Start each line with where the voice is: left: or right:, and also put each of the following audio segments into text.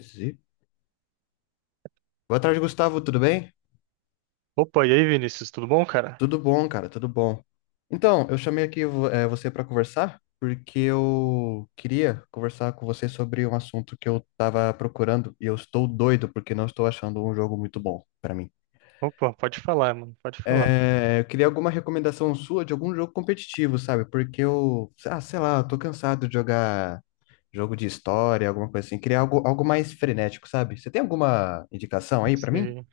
left: Zi- Boa tarde, Gustavo, tudo bem?
right: Opa, e aí, Vinícius, tudo bom, cara?
left: Tudo bom, cara, tudo bom. Então, eu chamei aqui você para conversar porque eu queria conversar com você sobre um assunto que eu tava procurando e eu estou doido porque não estou achando um jogo muito bom para mim.
right: Opa, pode falar, mano, pode falar.
left: Eu queria alguma recomendação sua de algum jogo competitivo, sabe? Porque sei lá, eu tô cansado de jogar jogo de história, alguma coisa assim. Queria algo mais frenético, sabe? Você tem alguma indicação aí para mim?
right: Sim.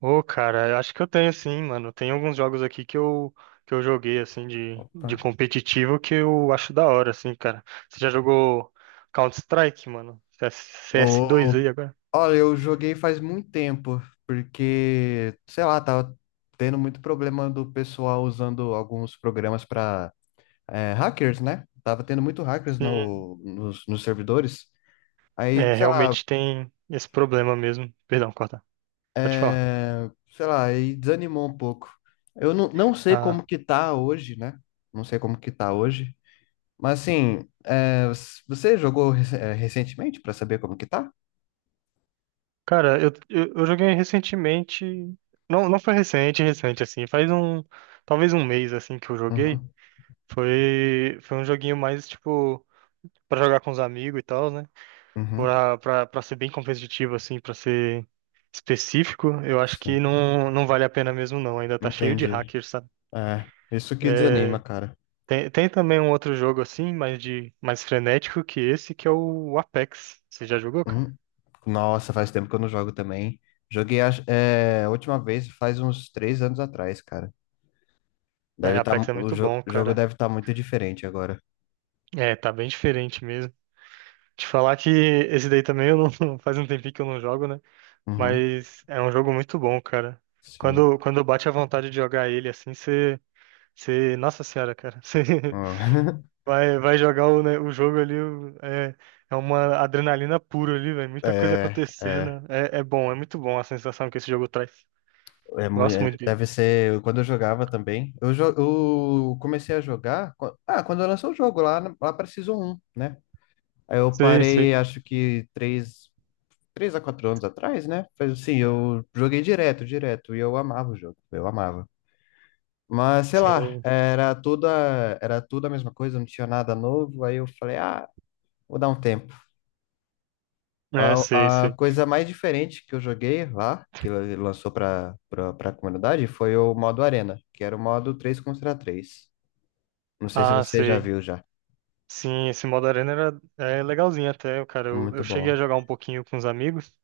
right: Ô, cara, eu acho que eu tenho sim, mano. Tem alguns jogos aqui que eu joguei, assim, de
left: Opa.
right: competitivo que eu acho da hora, assim, cara. Você já jogou Counter-Strike, mano? CS2
left: Opa,
right: aí agora?
left: olha, eu joguei faz muito tempo, porque, sei lá, tava tendo muito problema do pessoal usando alguns programas para hackers, né? Tava tendo muito hackers
right: Sim,
left: no, nos, nos servidores. Aí,
right: é,
left: sei lá,
right: realmente tem esse problema mesmo. Perdão, corta. Pode falar.
left: sei lá, aí desanimou um pouco. Eu não, Não sei
right: Ah,
left: como que tá hoje, né? Não sei como que tá hoje. Mas assim, é, você jogou recentemente para saber como que tá?
right: cara, eu joguei recentemente. Não, não foi recente, recente, assim. Faz um. Talvez um mês, assim, que eu joguei.
left: Uhum,
right: Foi um joguinho mais, tipo, pra jogar com os amigos e tal, né?
left: uhum,
right: Pra ser bem competitivo, assim, pra ser específico, eu acho que
left: sim,
right: não vale a pena mesmo, não. Ainda tá cheio de
left: entendi.
right: hackers, sabe?
left: É, isso que desanima, cara.
right: Tem também um outro jogo, assim, mais frenético que esse, que é o Apex. Você já jogou, cara?
left: Uhum. Nossa, faz tempo que eu não jogo também. Joguei a última vez faz uns três anos atrás, cara.
right: É,
left: Deve tá, mu-
right: Apex é
left: o
right: muito
left: jo-
right: bom,
left: jogo
right: cara.
left: deve estar muito diferente agora.
right: É, tá bem diferente mesmo. Te falar que esse daí também eu não, faz um tempinho que eu não jogo, né?
left: Uhum,
right: Mas é um jogo muito bom, cara.
left: sim.
right: Quando bate a vontade de jogar ele assim. Você, nossa senhora, cara, você
left: Ah,
right: vai jogar o, né, o jogo ali. É uma adrenalina pura ali, velho, muita coisa
left: é,
right: acontecendo,
left: é.
right: é, é bom, é muito bom a sensação que esse jogo traz.
left: É,
right: Gosto muito dele.
left: deve ser quando eu jogava também. Eu comecei a jogar. Ah, quando eu lançou o jogo lá, lá para Season 1, né? Aí eu
right: Sei, sei,
left: parei, acho que três a quatro anos atrás, né? Mas assim, eu joguei direto, e eu amava o jogo, eu amava. Mas sei lá,
right: sim,
left: era tudo a mesma coisa, não tinha nada novo. Aí eu falei, ah, vou dar um tempo.
right: é, sei,
left: A, a
right: sei.
left: coisa mais diferente que eu joguei lá, que lançou para a comunidade, foi o modo Arena, que era o modo três contra três. Não sei se
right: Ah,
left: você já
right: sei,
left: viu já.
right: sim, esse modo arena é legalzinho até, cara,
left: É
right: eu,
left: muito
right: eu cheguei a
left: bom.
right: jogar um pouquinho com os amigos,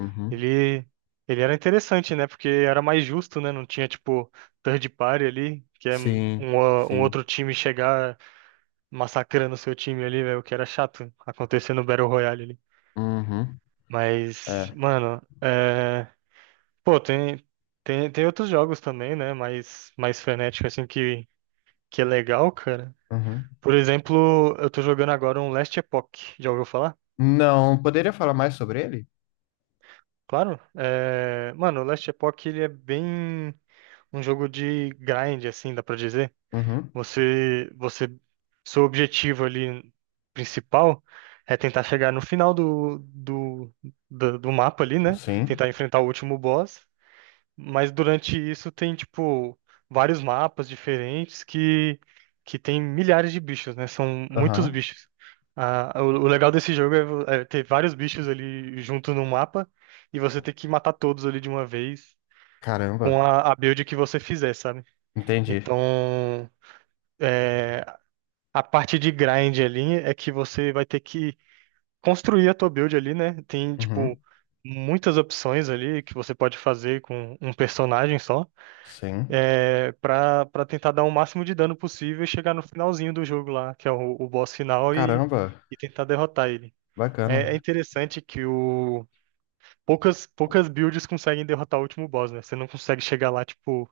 left: Uhum.
right: ele, ele era interessante, né, porque era mais justo, né, não tinha, tipo, third party ali, que é um,
left: Sim,
right: um outro
left: sim.
right: time chegar massacrando seu time ali, velho, o que era chato acontecer no Battle Royale ali.
left: Uhum.
right: Mas,
left: É.
right: mano, é... pô, tem, tem outros jogos também, né? Mais frenético, assim, que é legal, cara.
left: Uhum.
right: Por exemplo, eu tô jogando agora um Last Epoch. Já ouviu falar?
left: Não, poderia falar mais sobre ele?
right: Claro. É... Mano, o Last Epoch, ele é bem um jogo de grind, assim, dá pra dizer.
left: Uhum.
right: Você, seu objetivo ali principal é tentar chegar no final do mapa ali, né?
left: Sim.
right: Tentar enfrentar o último boss. Mas durante isso tem, tipo, vários mapas diferentes que tem milhares de bichos, né? São muitos
left: Aham.
right: bichos. Ah, o legal desse jogo é ter vários bichos ali junto no mapa e você ter que matar todos ali de uma vez com
left: Caramba.
right: a build que você fizer, sabe?
left: Entendi.
right: Então. A parte de grind ali é que você vai ter que construir a tua build ali, né? Tem,
left: Uhum.
right: tipo, muitas opções ali que você pode fazer com um personagem só,
left: Sim.
right: pra tentar dar o máximo de dano possível e chegar no finalzinho do jogo lá, que é o boss final, e,
left: Caramba.
right: e tentar derrotar ele. É
left: Bacana.
right: interessante que poucas builds conseguem derrotar o último boss, né? Você não consegue chegar lá, tipo,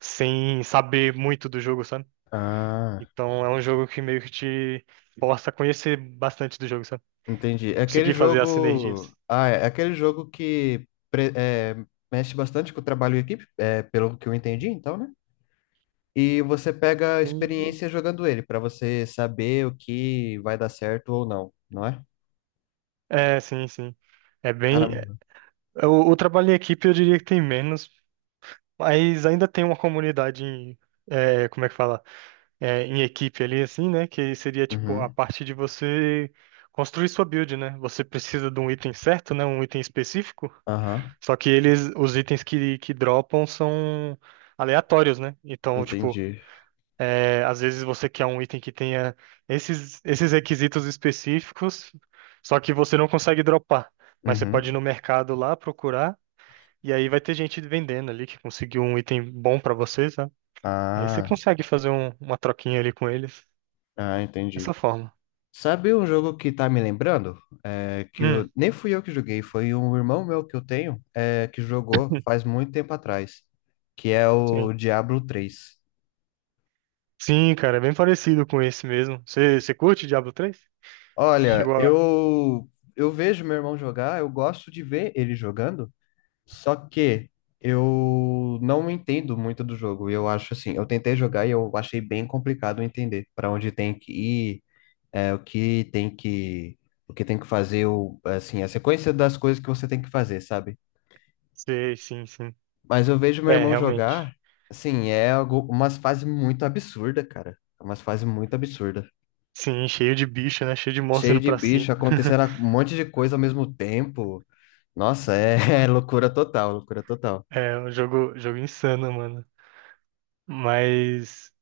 right: sem saber muito do jogo, sabe?
left: Ah.
right: Então é um jogo que meio que te força a conhecer bastante do jogo, sabe?
left: Entendi. É aquele
right: Conseguir fazer as sinergias.
left: jogo. Ah, é aquele jogo que mexe bastante com o trabalho em equipe, é, pelo que eu entendi, então, né? E você pega a
right: Sim.
left: experiência jogando ele, pra você saber o que vai dar certo ou não, não é?
right: É, sim, sim. É bem.
left: Caramba.
right: O trabalho em equipe eu diria que tem menos, mas ainda tem uma comunidade em. Como é que fala? É, em equipe ali, assim, né? Que seria tipo a
left: Uhum.
right: parte de você construir sua build, né? Você precisa de um item certo, né? Um item específico.
left: Aham.
right: Só que eles, os itens que dropam são aleatórios, né? Então, tipo.
left: Entendi.
right: É, às vezes você quer um item que tenha esses requisitos específicos, só que você não consegue dropar. Mas você pode ir
left: Uhum.
right: no mercado lá procurar, e aí vai ter gente vendendo ali que conseguiu um item bom pra você, sabe? Aí você
left: Ah.
right: consegue fazer uma troquinha ali com eles.
left: Ah,
right: Dessa
left: entendi.
right: forma.
left: Sabe um jogo que tá me lembrando? É, que
right: Hum,
left: nem fui eu que joguei, foi um irmão meu que eu tenho, é, que jogou faz muito tempo atrás, que é o
right: sim.
left: Diablo três.
right: Sim, cara, é bem parecido com esse mesmo. Você curte Diablo 3?
left: Olha,
right: Chegou a.
left: eu vejo meu irmão jogar, eu gosto de ver ele jogando, só que eu não entendo muito do jogo. Eu acho assim, eu tentei jogar e eu achei bem complicado entender para onde tem que ir, é, o que tem que fazer, o, assim, a sequência das coisas que você tem que fazer, sabe?
right: Sei, sim, sim.
left: Mas eu vejo meu
right: É,
left: irmão
right: realmente.
left: jogar, assim, é algo, umas fases muito absurdas, cara. É umas fases muito absurdas.
right: Sim, cheio de bicho, né? Cheio de monstro
left: Cheio
right: indo
left: de
right: pra cima.
left: bicho, acontecendo um monte de coisa ao mesmo tempo. Nossa, é, é loucura total, loucura total.
right: É um jogo insano, mano. Mas,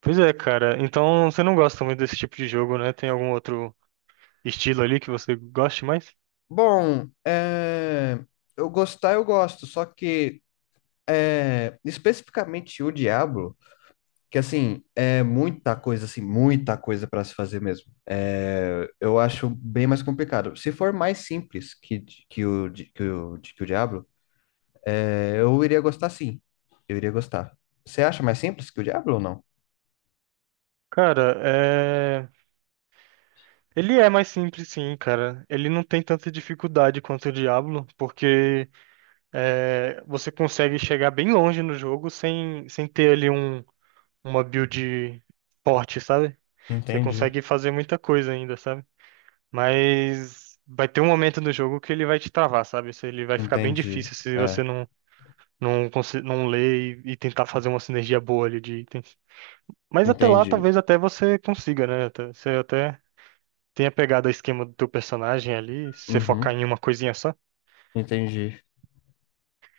right: pois é, cara. Então você não gosta muito desse tipo de jogo, né? Tem algum outro estilo ali que você goste mais?
left: Bom, é, eu gosto, só que é, especificamente o Diablo, que assim, é muita coisa, assim, muita coisa para se fazer mesmo. É, eu acho bem mais complicado. Se for mais simples que o Diablo, eu iria gostar sim. Eu iria gostar. Você acha mais simples que o Diablo ou não?
right: Cara, ele é mais simples, sim, cara. Ele não tem tanta dificuldade quanto o Diablo, porque você consegue chegar bem longe no jogo sem ter ali uma build forte, sabe? Você
left: Entendi.
right: consegue fazer muita coisa ainda, sabe? Mas vai ter um momento no jogo que ele vai te travar, sabe? Se ele vai ficar bem
left: Entendi.
right: difícil se você
left: É,
right: não. Não, não ler e tentar fazer uma sinergia boa ali de itens. Mas até lá,
left: entendi.
right: talvez até você consiga, né? Você até tenha pegado o esquema do teu personagem ali, se você focar
left: Uhum,
right: em uma coisinha só.
left: entendi.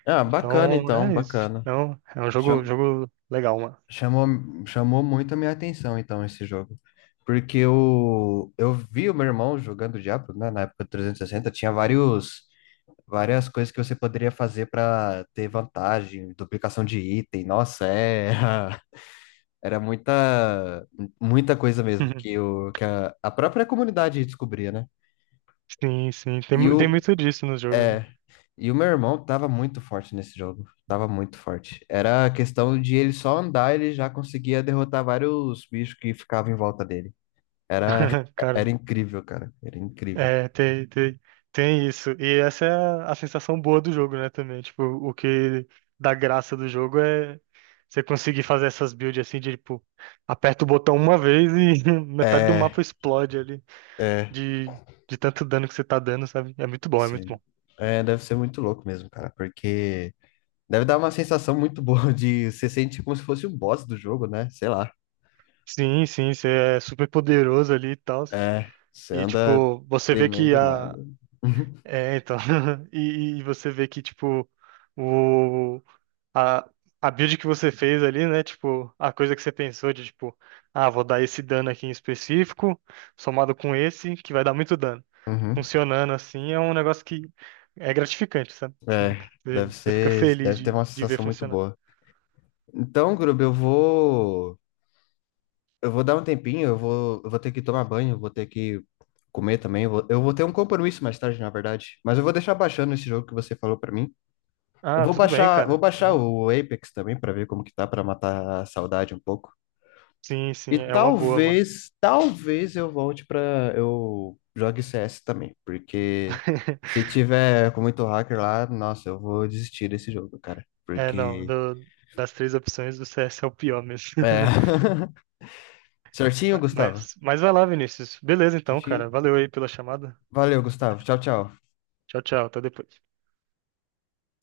left: Ah, bacana
right: Então,
left: então,
right: é isso.
left: bacana.
right: Então, é um jogo,
left: Cham-
right: jogo legal, mano.
left: chamou, Chamou muito a minha atenção então esse jogo. Porque eu vi o meu irmão jogando Diablo, né, na época do 360, tinha várias coisas que você poderia fazer para ter vantagem, duplicação de item. Nossa, é, era muita coisa mesmo que, o, que a, a própria comunidade descobria, né?
right: Sim, sim. Tem,
left: E
right: mu- tem
left: o,
right: muito disso no jogo, né?
left: é, e o meu irmão tava muito forte nesse jogo. Tava muito forte. Era a questão de ele só andar, ele já conseguia derrotar vários bichos que ficavam em volta dele. Era,
right: Cara.
left: era incrível, cara. Era incrível.
right: É, tem isso. E essa é a sensação boa do jogo, né, também. Tipo, o que dá graça do jogo é você conseguir fazer essas builds assim de, tipo, aperta o botão uma vez e metade do
left: É,
right: mapa explode ali
left: é,
right: de, de tanto dano que você tá dando, sabe? É muito bom, é muito
left: sim.
right: bom.
left: É, deve ser muito louco mesmo, cara, porque deve dar uma sensação muito boa de você sente como se fosse o boss do jogo, né? Sei lá.
right: Sim, sim, você é super poderoso ali e tal.
left: É, você
right: E,
left: anda
right: tipo, você vê que
left: temendo
right: a...
left: nada.
right: É, então... e você vê que, tipo, o... a, a build que você fez ali, né? Tipo, a coisa que você pensou de, tipo, ah, vou dar esse dano aqui em específico, somado com esse, que vai dar muito dano.
left: Uhum.
right: Funcionando assim é um negócio que é gratificante, sabe?
left: É,
right: Você
left: deve
right: você fica
left: ser,
right: feliz
left: deve ter
right: de,
left: uma
right: de ver
left: sensação muito
right: funcionar.
left: boa. Então, Grub, eu vou dar um tempinho, eu vou ter que tomar banho, eu vou ter que comer também, eu vou ter um compromisso mais tarde, na verdade. Mas eu vou deixar baixando esse jogo que você falou pra mim. Eu
right: Ah, tudo bem,
left: vou
right: cara.
left: baixar
right: Não.
left: o Apex também pra ver como que tá, pra matar a saudade um pouco.
right: Sim,
left: E
right: sim, é uma boa, mano.
left: talvez eu volte pra. Eu jogue CS também, porque se tiver com muito hacker lá, nossa, eu vou desistir desse jogo, cara.
right: É, não,
left: Porque
right: das três opções, o CS é o pior mesmo.
left: é. Certinho, Gustavo?
right: Mas vai lá, Vinícius. Beleza, então,
left: Certinho?
right: cara. Valeu aí pela chamada.
left: Valeu, Gustavo. Tchau, tchau.
right: Tchau, tchau. Até depois.